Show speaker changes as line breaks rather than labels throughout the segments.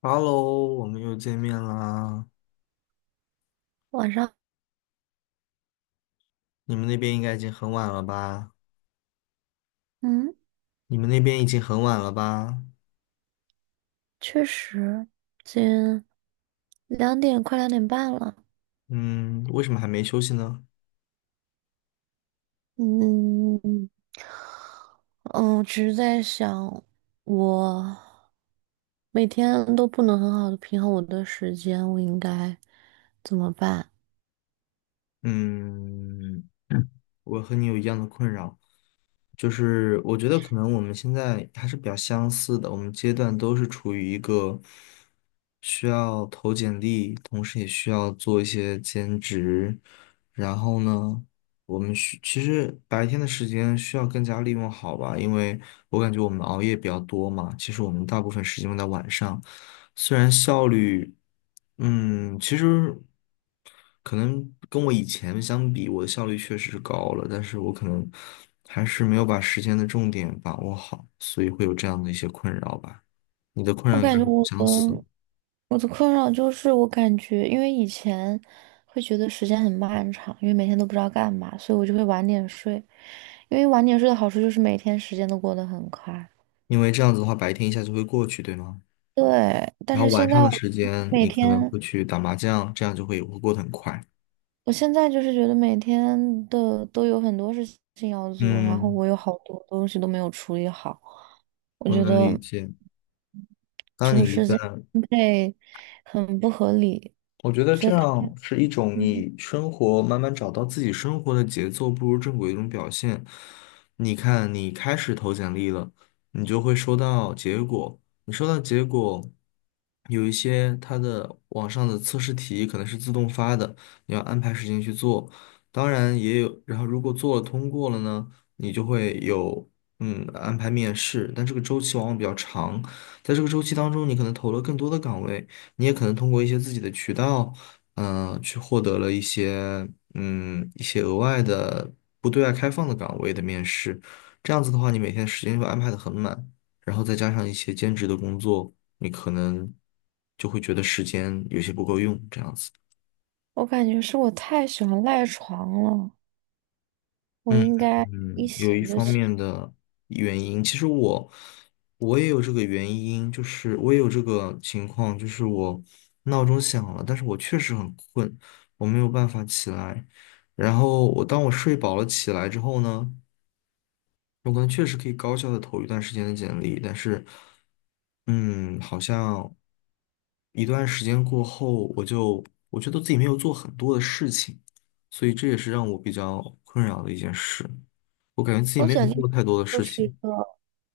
哈喽，我们又见面啦。
晚上。
你们那边应该已经很晚了吧？
嗯。
你们那边已经很晚了吧？
确实，近两点，快2点半了。
嗯，为什么还没休息呢？
嗯嗯，只是在想，我每天都不能很好的平衡我的时间，我应该怎么办？
嗯，我和你有一样的困扰。就是我觉得可能我们现在还是比较相似的，我们阶段都是处于一个需要投简历，同时也需要做一些兼职。然后呢，我们需其实白天的时间需要更加利用好吧，因为我感觉我们熬夜比较多嘛，其实我们大部分时间用在晚上，虽然效率，嗯，其实可能跟我以前相比，我的效率确实是高了，但是我可能还是没有把时间的重点把握好，所以会有这样的一些困扰吧。你的困扰
我
应该
感觉
很
我
相似，
的我的困扰就是，我感觉因为以前会觉得时间很漫长，因为每天都不知道干嘛，所以我就会晚点睡。因为晚点睡的好处就是每天时间都过得很快。
因为这样子的话，白天一下就会过去，对吗？
对。但
然后
是
晚
现
上
在
的
我
时间，
每
你可能
天，
会去打麻将，这样就会过得很快。
我现在就是觉得每天的都有很多事情要做，然后
嗯，
我有好多东西都没有处理好，我
我
觉
能理
得
解。当
就是
你一
时间
旦
分配很不合理。
我觉得
觉
这
得太，
样是一种你生活慢慢找到自己生活的节奏步入正轨的一种表现。你看，你开始投简历了，你就会收到结果。你收到结果，有一些它的网上的测试题可能是自动发的，你要安排时间去做。当然也有，然后如果做了通过了呢，你就会有安排面试，但这个周期往往比较长，在这个周期当中，你可能投了更多的岗位。你也可能通过一些自己的渠道，去获得了一些一些额外的不对外开放的岗位的面试。这样子的话，你每天时间就安排的很满，然后再加上一些兼职的工作，你可能就会觉得时间有些不够用，这样子。
我感觉是我太喜欢赖床了，我
嗯
应该一
嗯，有
醒
一
就
方
起。
面的原因，其实我也有这个原因，就是我也有这个情况，就是我闹钟响了，但是我确实很困，我没有办法起来。然后我当我睡饱了起来之后呢，我可能确实可以高效的投一段时间的简历，但是，嗯，好像一段时间过后，我觉得自己没有做很多的事情，所以这也是让我比较困扰的一件事。我感觉自己
投
没
简
有做
历
太多的
就
事
是一
情，
个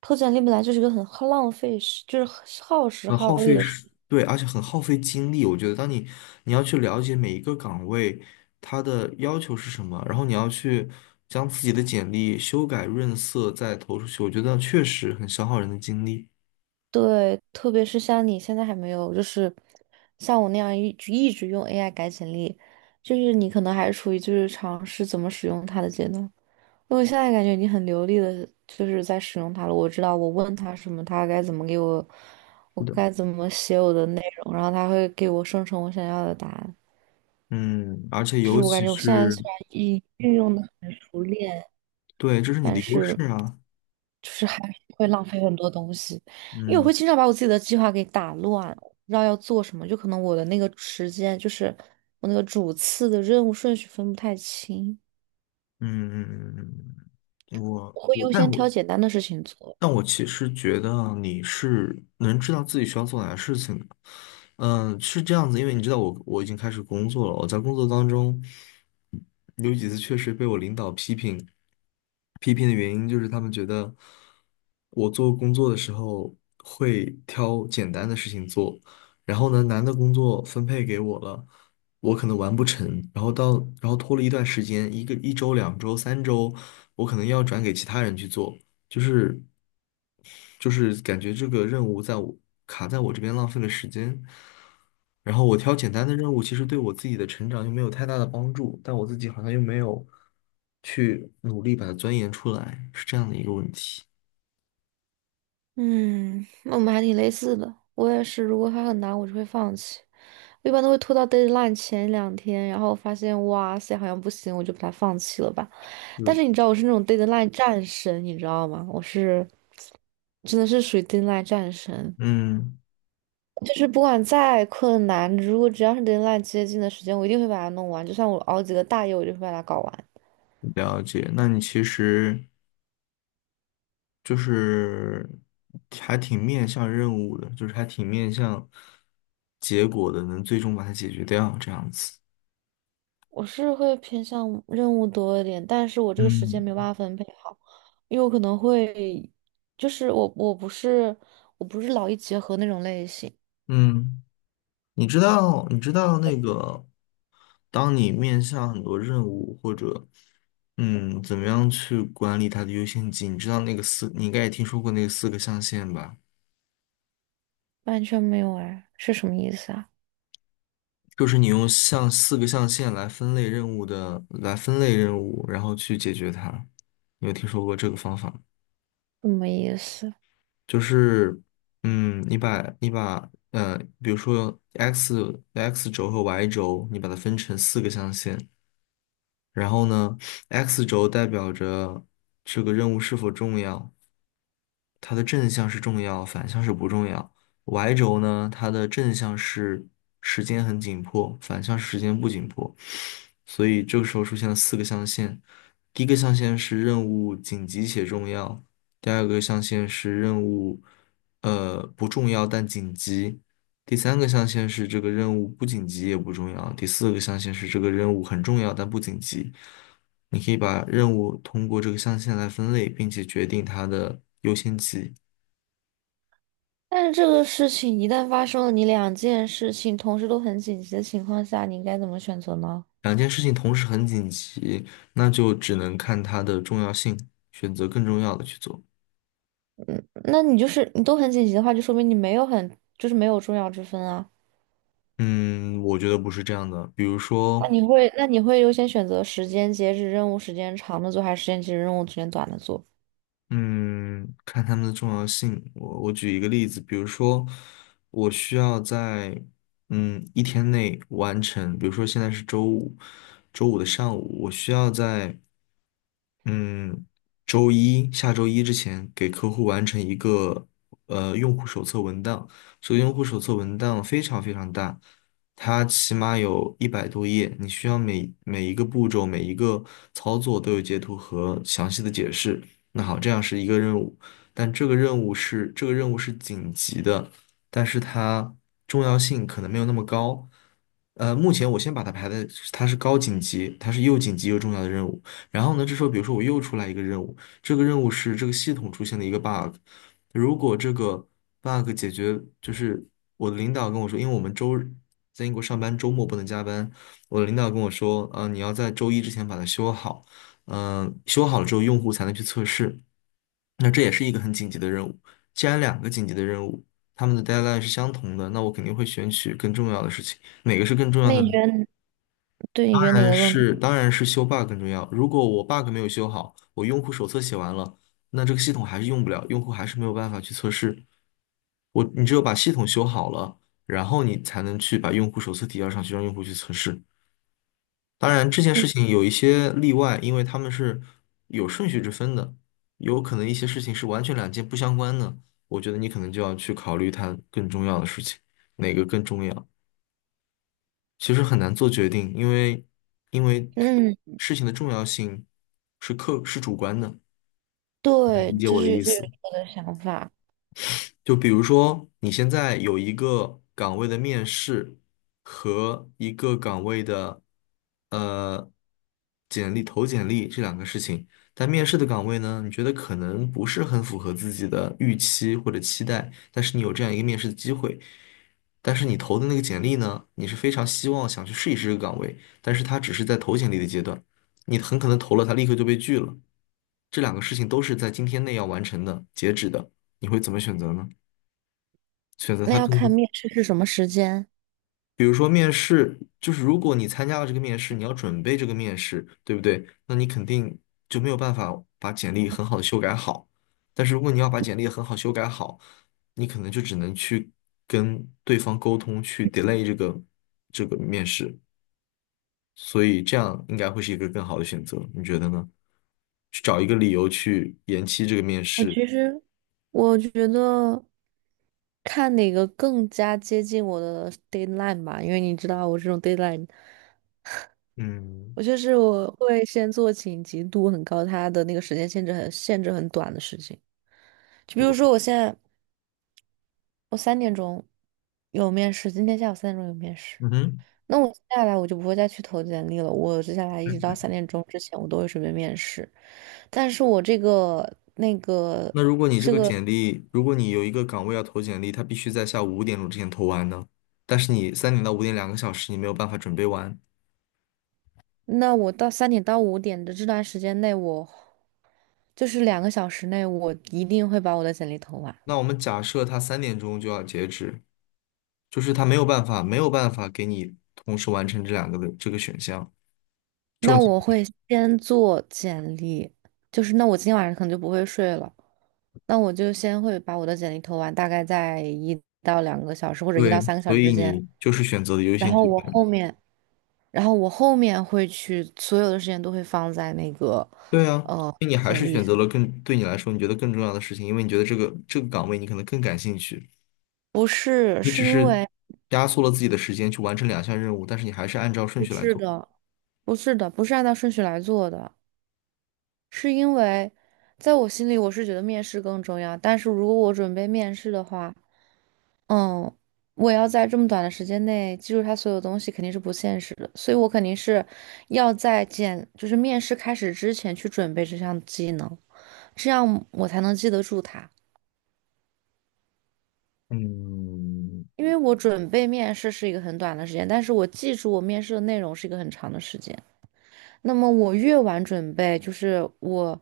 投简历本来就是一个很耗浪费时，就是很耗时
很
耗
耗
力
费
的事。
时，对，而且很耗费精力。我觉得，你要去了解每一个岗位它的要求是什么，然后你要去将自己的简历修改润色再投出去，我觉得确实很消耗人的精力。
对，特别是像你现在还没有，就是像我那样一直用 AI 改简历，就是你可能还处于就是尝试怎么使用它的阶段。因为我现在感觉你很流利的就是在使用它了，我知道我问它什么，它该怎么给我，我该怎么写我的内容，然后它会给我生成我想要的答案。
嗯，而且
就
尤
是我感
其
觉我现在
是，
虽然已运用的很熟练。
对，这是你
但
的优势
是
啊。
就是还是会浪费很多东西，因为我
嗯
会经常把我自己的计划给打乱，不知道要做什么，就可能我的那个时间就是我那个主次的任务顺序分不太清，
嗯嗯嗯嗯嗯我
我会
我
优先
但我
挑简单的事情做。
但我其实觉得啊你是能知道自己需要做哪些事情的，嗯，是这样子，因为你知道我已经开始工作了，我在工作当中有几次确实被我领导批评，批评的原因就是他们觉得我做工作的时候会挑简单的事情做，然后呢，难的工作分配给我了，我可能完不成，然后到然后拖了一段时间，一个一周、两周、三周，我可能要转给其他人去做。就是就是感觉这个任务卡在我这边浪费了时间。然后我挑简单的任务，其实对我自己的成长又没有太大的帮助，但我自己好像又没有去努力把它钻研出来，是这样的一个问题。
嗯，那我们还挺类似的。我也是，如果它很难，我就会放弃。我一般都会拖到 deadline 前2天，然后发现哇塞，好像不行，我就把它放弃了吧。但
嗯，
是你知道我是那种 deadline 战神，你知道吗？我是真的是属于 deadline 战神，
嗯，
就是不管再困难，如果只要是 deadline 接近的时间，我一定会把它弄完。就算我熬几个大夜，我就会把它搞完。
了解。那你其实就是还挺面向任务的，就是还挺面向结果的，能最终把它解决掉，这样子。
我是会偏向任务多一点，但是我这个时间
嗯
没有办法分配好，因为我可能会，就是我不是我不是劳逸结合那种类型。
嗯。你知道那个，当你面向很多任务或者，嗯，怎么样去管理它的优先级？你知道那个四，你应该也听说过那个四个象限吧？
完全没有哎，是什么意思啊？
就是你用像四个象限来分类任务的，来分类任务，然后去解决它。你有听说过这个方法吗？
什么意思？
就是，嗯，你把你把呃，比如说 x 轴和 y 轴，你把它分成四个象限，然后呢，X 轴代表着这个任务是否重要，它的正向是重要，反向是不重要。Y 轴呢，它的正向是时间很紧迫，反向是时间不紧迫。所以这个时候出现了四个象限，第一个象限是任务紧急且重要，第二个象限是任务不重要但紧急，第三个象限是这个任务不紧急也不重要，第四个象限是这个任务很重要但不紧急。你可以把任务通过这个象限来分类，并且决定它的优先级。
但是这个事情一旦发生了，你两件事情同时都很紧急的情况下，你应该怎么选择呢？
两件事情同时很紧急，那就只能看它的重要性，选择更重要的去做。
嗯，那你就是你都很紧急的话，就说明你没有很就是没有重要之分啊。
嗯，我觉得不是这样的。比如
那
说，
你会那你会优先选择时间截止任务时间长的做，还是时间截止任务时间短的做？
嗯，看他们的重要性。我举一个例子，比如说，我需要在一天内完成，比如说现在是周五，周五的上午，我需要在嗯周一之前给客户完成一个用户手册文档。这个用户手册文档非常非常大，它起码有100多页，你需要每一个步骤、每一个操作都有截图和详细的解释。那好，这样是一个任务，但这个任务是紧急的，但是它重要性可能没有那么高。呃，目前我先把它排在它是高紧急，它是又紧急又重要的任务。然后呢，这时候比如说我又出来一个任务，这个任务是这个系统出现了一个 bug,如果这个 bug 解决，就是我的领导跟我说，因为我们周日在英国上班，周末不能加班，我的领导跟我说，呃，你要在周一之前把它修好。嗯，修好了之后用户才能去测试。那这也是一个很紧急的任务。既然两个紧急的任务，他们的 deadline 是相同的，那我肯定会选取更重要的事情。哪个是更重要
那
的
你觉
呢？
得对你觉得
当
哪
然
个更
是，
重
当然是修 bug 更重要。如果我 bug 没有修好，我用户手册写完了，那这个系统还是用不了，用户还是没有办法去测试。你只有把系统修好了，然后你才能去把用户手册提交上去，让用户去测试。当然，这件
要
事
你。
情有一些例外，因为他们是有顺序之分的，有可能一些事情是完全两件不相关的。我觉得你可能就要去考虑它更重要的事情，哪个更重要。其实很难做决定，因为
嗯，
事情的重要性是主观的，
对，
理解
就
我的
是
意
这
思。
是我的想法。
就比如说，你现在有一个岗位的面试和一个岗位的呃简历这两个事情，但面试的岗位呢，你觉得可能不是很符合自己的预期或者期待，但是你有这样一个面试的机会，但是你投的那个简历呢，你是非常希望想去试一试这个岗位，但是它只是在投简历的阶段，你很可能投了，它立刻就被拒了。这两个事情都是在今天内要完成的，截止的，你会怎么选择呢？选择
那
它
要
更多，
看面试是什么时间。
比如说面试，就是如果你参加了这个面试，你要准备这个面试，对不对？那你肯定就没有办法把简历很好的修改好。但是如果你要把简历很好修改好，你可能就只能去跟对方沟通，去 delay 这个面试。所以这样应该会是一个更好的选择，你觉得呢？去找一个理由去延期这个面
我
试。
其实我觉得看哪个更加接近我的 deadline 吧，因为你知道我这种 deadline,
嗯，
我就是我会先做紧急度很高，它的那个时间限制很短的事情。就比如
我，
说我现在我三点钟有面试，今天下午三点钟有面试，
嗯哼。
那我接下来我就不会再去投简历了，我接下来一直到三点钟之前我都会准备面试。但是我这个那个，
那如果你这个简历，如果你有一个岗位要投简历，他必须在下午5点钟之前投完呢。但是你3点到5点2个小时，你没有办法准备完。
那我到3点到5点的这段时间内，我就是两个小时内，我一定会把我的简历投完。
那我们假设他3点钟就要截止，就是他没有办法，没有办法给你同时完成这两个的这个选项。这种
那
情
我会先做简历，就是那我今天晚上可能就不会睡了，那我就先会把我的简历投完，大概在1到2个小时或者一到
对，
三个小
所
时
以
之间。
你就是选择了优
然
先
后
级
我
更。
后面，然后我后面会去，所有的时间都会放在那个
对啊，
呃
因为你还
简
是
历
选择了
上。
更对你来说你觉得更重要的事情，因为你觉得这个岗位你可能更感兴趣，
不是，
你只
是因
是
为
压缩了自己的时间去完成两项任务，但是你还是按照顺
不
序来
是
做。
的，不是的，不是按照顺序来做的。是因为在我心里，我是觉得面试更重要。但是如果我准备面试的话，嗯，我要在这么短的时间内记住他所有东西，肯定是不现实的。所以我肯定是要在简，就是面试开始之前去准备这项技能，这样我才能记得住它。
嗯
因为我准备面试是一个很短的时间，但是我记住我面试的内容是一个很长的时间。那么我越晚准备，就是我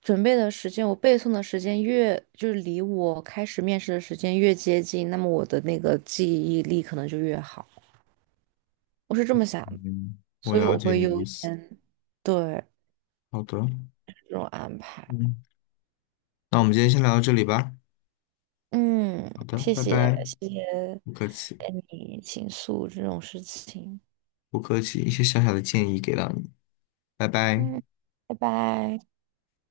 准备的时间，我背诵的时间越，就是离我开始面试的时间越接近，那么我的那个记忆力可能就越好。我是这么想的。
嗯，我
所以
了
我
解
会
你的意
优
思。
先。对，
好的，
这种安排。
嗯，那我们今天先聊到这里吧。
嗯，
好的，
谢
拜
谢，
拜。
谢谢
不客气，
跟你倾诉这种事情。
不客气，一些小小的建议给到你，拜拜。
嗯，拜拜。